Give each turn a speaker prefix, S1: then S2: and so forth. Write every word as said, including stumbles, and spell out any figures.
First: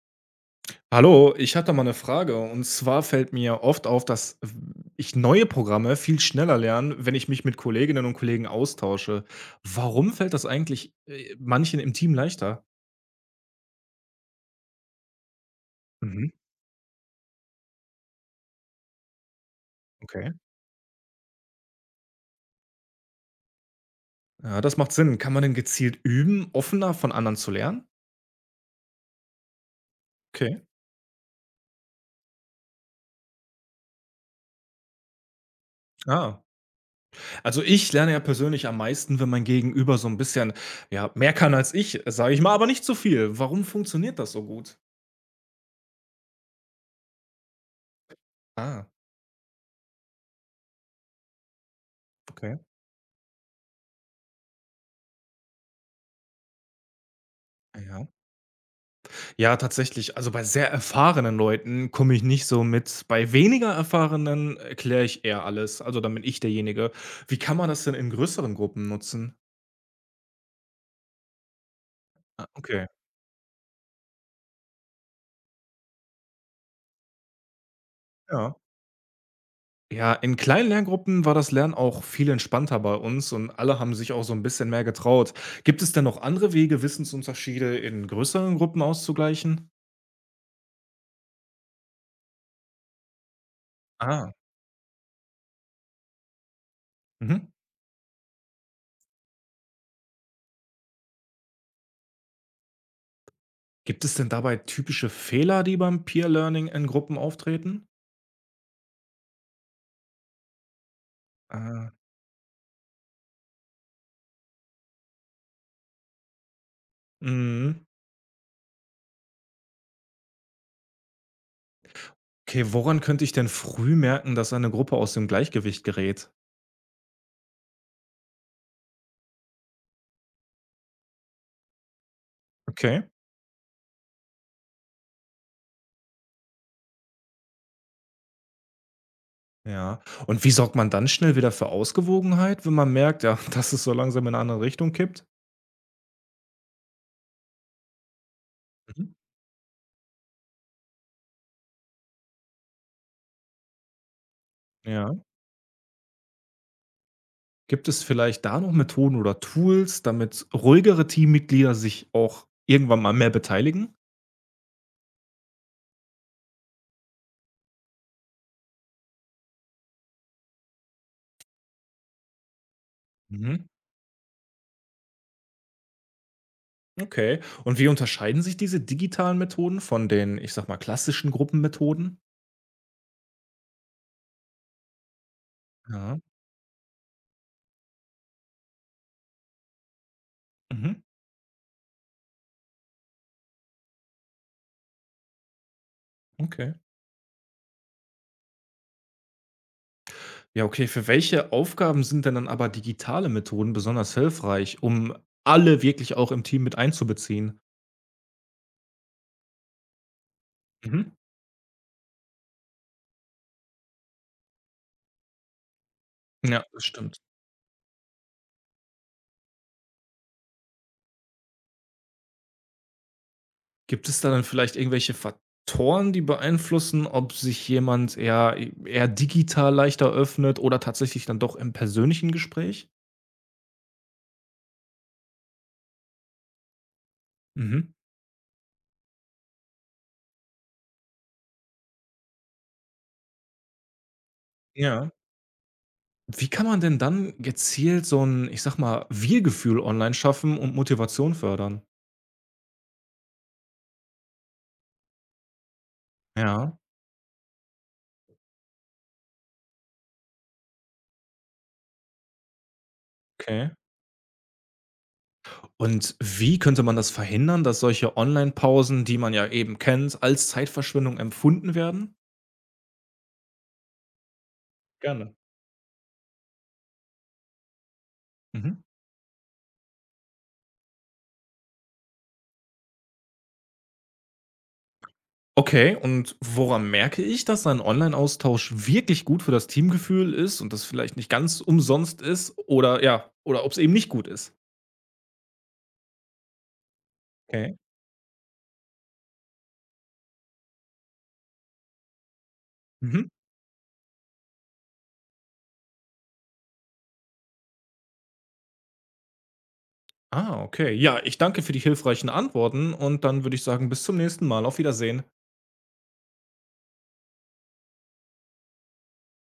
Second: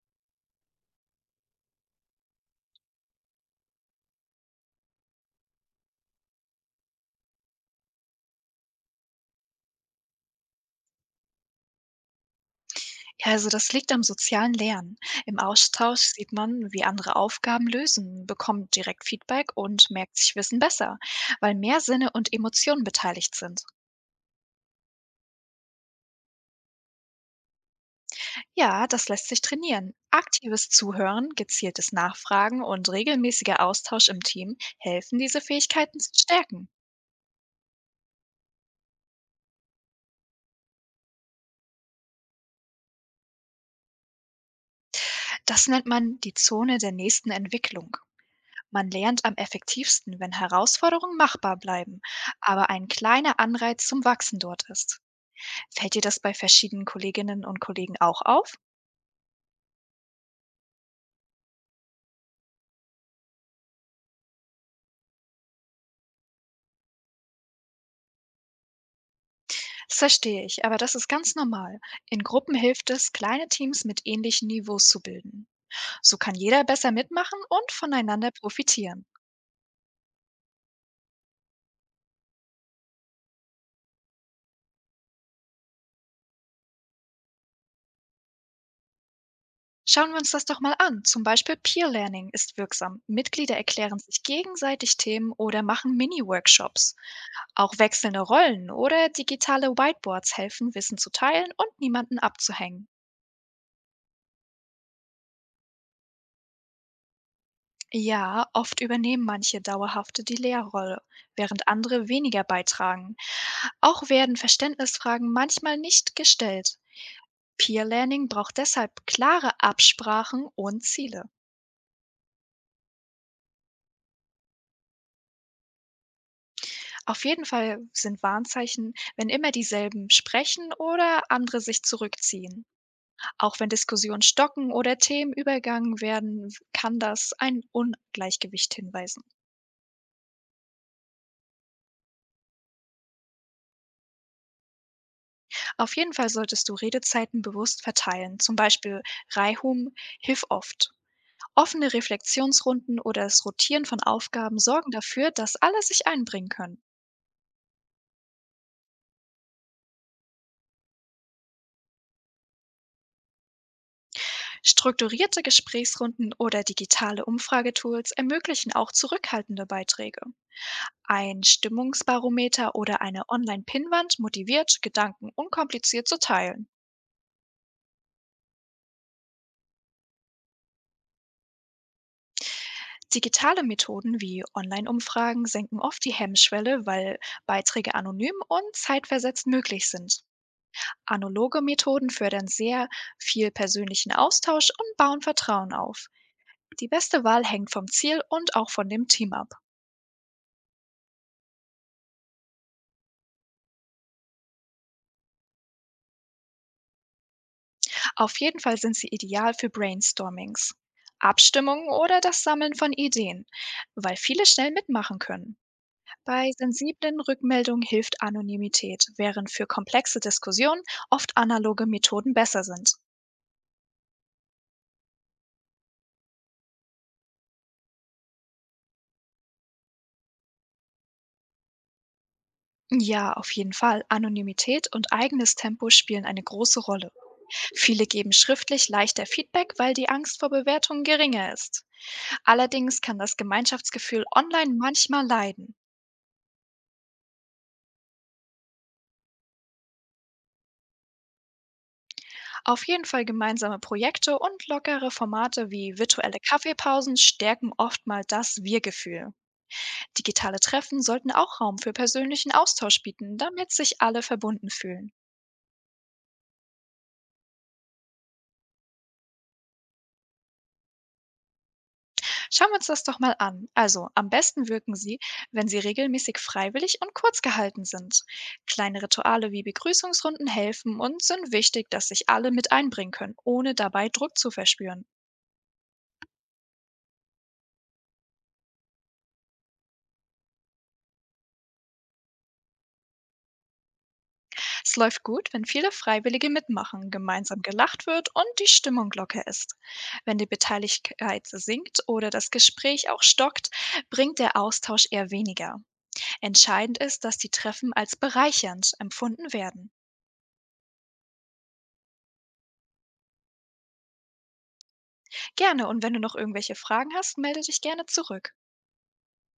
S1: Hallo, ich hatte mal eine Frage. Und zwar fällt mir oft auf, dass ich neue Programme viel schneller lerne, wenn ich mich mit Kolleginnen und Kollegen austausche. Warum fällt das eigentlich äh, manchen im Team leichter?
S2: Ja, also das liegt am sozialen Lernen. Im Austausch
S1: Mhm,
S2: sieht man, wie andere Aufgaben lösen, bekommt direkt Feedback und merkt
S1: okay.
S2: sich Wissen besser, weil mehr Sinne und Emotionen beteiligt sind.
S1: Ja, das macht Sinn. Kann man denn gezielt üben, offener von anderen zu lernen?
S2: Ja, das lässt sich trainieren.
S1: Okay.
S2: Aktives Zuhören, gezieltes Nachfragen und regelmäßiger Austausch im Team helfen, diese Fähigkeiten zu
S1: Ah.
S2: stärken.
S1: Also ich lerne ja persönlich am meisten, wenn mein Gegenüber so ein bisschen ja, mehr kann als ich, sage ich mal, aber nicht so viel. Warum funktioniert das so gut?
S2: Das nennt man die Zone der nächsten Entwicklung.
S1: Ah,
S2: Man lernt am effektivsten, wenn Herausforderungen machbar bleiben,
S1: okay.
S2: aber ein kleiner Anreiz zum Wachsen dort ist. Fällt dir das bei verschiedenen Kolleginnen und Kollegen
S1: Ja.
S2: auch auf?
S1: Ja, tatsächlich. Also, bei sehr erfahrenen Leuten komme ich nicht so mit. Bei weniger Erfahrenen erkläre ich eher alles. Also, dann bin ich derjenige. Wie kann man das denn in größeren Gruppen nutzen?
S2: Das verstehe ich, aber das ist ganz normal. In
S1: Ah,
S2: Gruppen
S1: okay,
S2: hilft es, kleine Teams mit ähnlichen Niveaus zu bilden. So kann jeder besser mitmachen und voneinander
S1: ja.
S2: profitieren.
S1: Ja, in kleinen Lerngruppen war das Lernen auch viel entspannter bei uns und alle haben sich auch so ein bisschen mehr getraut. Gibt es denn noch andere Wege, Wissensunterschiede in größeren Gruppen auszugleichen?
S2: Schauen wir uns das doch mal an. Zum Beispiel Peer Learning ist wirksam. Mitglieder erklären sich
S1: Ah,
S2: gegenseitig Themen oder machen Mini-Workshops.
S1: mhm.
S2: Auch wechselnde Rollen oder digitale Whiteboards helfen, Wissen zu teilen und niemanden abzuhängen.
S1: Gibt es denn dabei typische Fehler, die beim Peer Learning in Gruppen auftreten?
S2: Ja, oft übernehmen manche dauerhafte die Lehrrolle, während
S1: Ah,
S2: andere weniger beitragen. Auch werden Verständnisfragen manchmal nicht gestellt.
S1: mhm.
S2: Peer Learning braucht deshalb klare Absprachen und Ziele.
S1: Okay, woran könnte ich denn früh merken, dass eine Gruppe aus dem Gleichgewicht gerät?
S2: Auf jeden Fall sind Warnzeichen, wenn immer dieselben sprechen oder andere sich zurückziehen.
S1: Okay,
S2: Auch wenn Diskussionen stocken oder Themen übergangen werden, kann das ein Ungleichgewicht hinweisen.
S1: ja. Und wie sorgt man dann schnell wieder für Ausgewogenheit, wenn man merkt, ja, dass es so langsam in eine andere Richtung kippt?
S2: Auf jeden Fall solltest du Redezeiten bewusst verteilen, zum Beispiel
S1: Mhm.
S2: Reihum hilft oft. Offene Reflexionsrunden oder das Rotieren von Aufgaben sorgen
S1: Ja.
S2: dafür, dass alle sich einbringen können.
S1: Gibt es vielleicht da noch Methoden oder Tools, damit ruhigere Teammitglieder sich auch irgendwann mal mehr beteiligen?
S2: Strukturierte Gesprächsrunden oder digitale Umfragetools ermöglichen auch zurückhaltende Beiträge. Ein Stimmungsbarometer oder eine
S1: Mhm.
S2: Online-Pinnwand motiviert, Gedanken unkompliziert zu teilen.
S1: Okay. Und wie unterscheiden sich diese digitalen Methoden von den, ich sag mal, klassischen Gruppenmethoden?
S2: Digitale Methoden wie Online-Umfragen senken oft die
S1: Ja.
S2: Hemmschwelle, weil Beiträge anonym und zeitversetzt möglich sind.
S1: Mhm.
S2: Analoge Methoden fördern sehr viel persönlichen Austausch und bauen Vertrauen auf.
S1: Okay.
S2: Die beste Wahl hängt vom Ziel und auch von dem Team ab.
S1: Ja, okay. Für welche Aufgaben sind denn dann aber digitale Methoden besonders hilfreich, um alle wirklich auch im Team mit einzubeziehen?
S2: Auf jeden Fall sind sie ideal für Brainstormings,
S1: Mhm.
S2: Abstimmungen oder das Sammeln von Ideen, weil viele schnell mitmachen können. Bei
S1: Ja, das
S2: sensiblen
S1: stimmt.
S2: Rückmeldungen hilft Anonymität, während für komplexe Diskussionen oft analoge Methoden besser sind.
S1: Gibt es da dann vielleicht irgendwelche Faktoren, die beeinflussen, ob sich jemand eher, eher digital leichter öffnet oder tatsächlich dann doch im persönlichen Gespräch?
S2: Ja, auf jeden Fall. Anonymität und eigenes Tempo spielen eine große Rolle.
S1: Mhm.
S2: Viele geben schriftlich leichter Feedback, weil die Angst vor Bewertungen geringer ist. Allerdings kann das Gemeinschaftsgefühl online
S1: Ja.
S2: manchmal leiden.
S1: Wie kann man denn dann gezielt so ein, ich sage mal, Wir-Gefühl online schaffen und Motivation fördern?
S2: Auf jeden Fall gemeinsame Projekte und lockere Formate wie virtuelle
S1: Ja,
S2: Kaffeepausen stärken oftmals das Wir-Gefühl. Digitale Treffen sollten auch Raum für persönlichen Austausch bieten,
S1: okay.
S2: damit sich alle verbunden fühlen.
S1: Und wie könnte man das verhindern, dass solche Online-Pausen, die man ja eben kennt, als Zeitverschwendung empfunden werden?
S2: Schauen wir uns das doch mal an. Also, am besten wirken sie,
S1: Gerne.
S2: wenn sie regelmäßig freiwillig und kurz gehalten sind.
S1: Mhm.
S2: Kleine Rituale wie Begrüßungsrunden helfen und sind wichtig, dass sich alle mit einbringen können, ohne dabei Druck zu verspüren.
S1: Okay, und woran merke ich, dass ein Online-Austausch wirklich gut für das Teamgefühl ist und das vielleicht nicht ganz umsonst ist oder ja, oder ob es eben nicht gut ist?
S2: Es läuft gut, wenn viele Freiwillige mitmachen, gemeinsam
S1: Okay.
S2: gelacht wird und die Stimmung locker ist. Wenn die Beteiligkeit sinkt oder das Gespräch auch
S1: Mhm.
S2: stockt, bringt der Austausch eher weniger. Entscheidend ist, dass die Treffen als bereichernd empfunden werden.
S1: Ah, okay. Ja, ich danke für die hilfreichen Antworten und dann würde ich sagen, bis zum nächsten Mal. Auf Wiedersehen.
S2: Gerne, und wenn du noch irgendwelche Fragen hast, melde dich gerne zurück.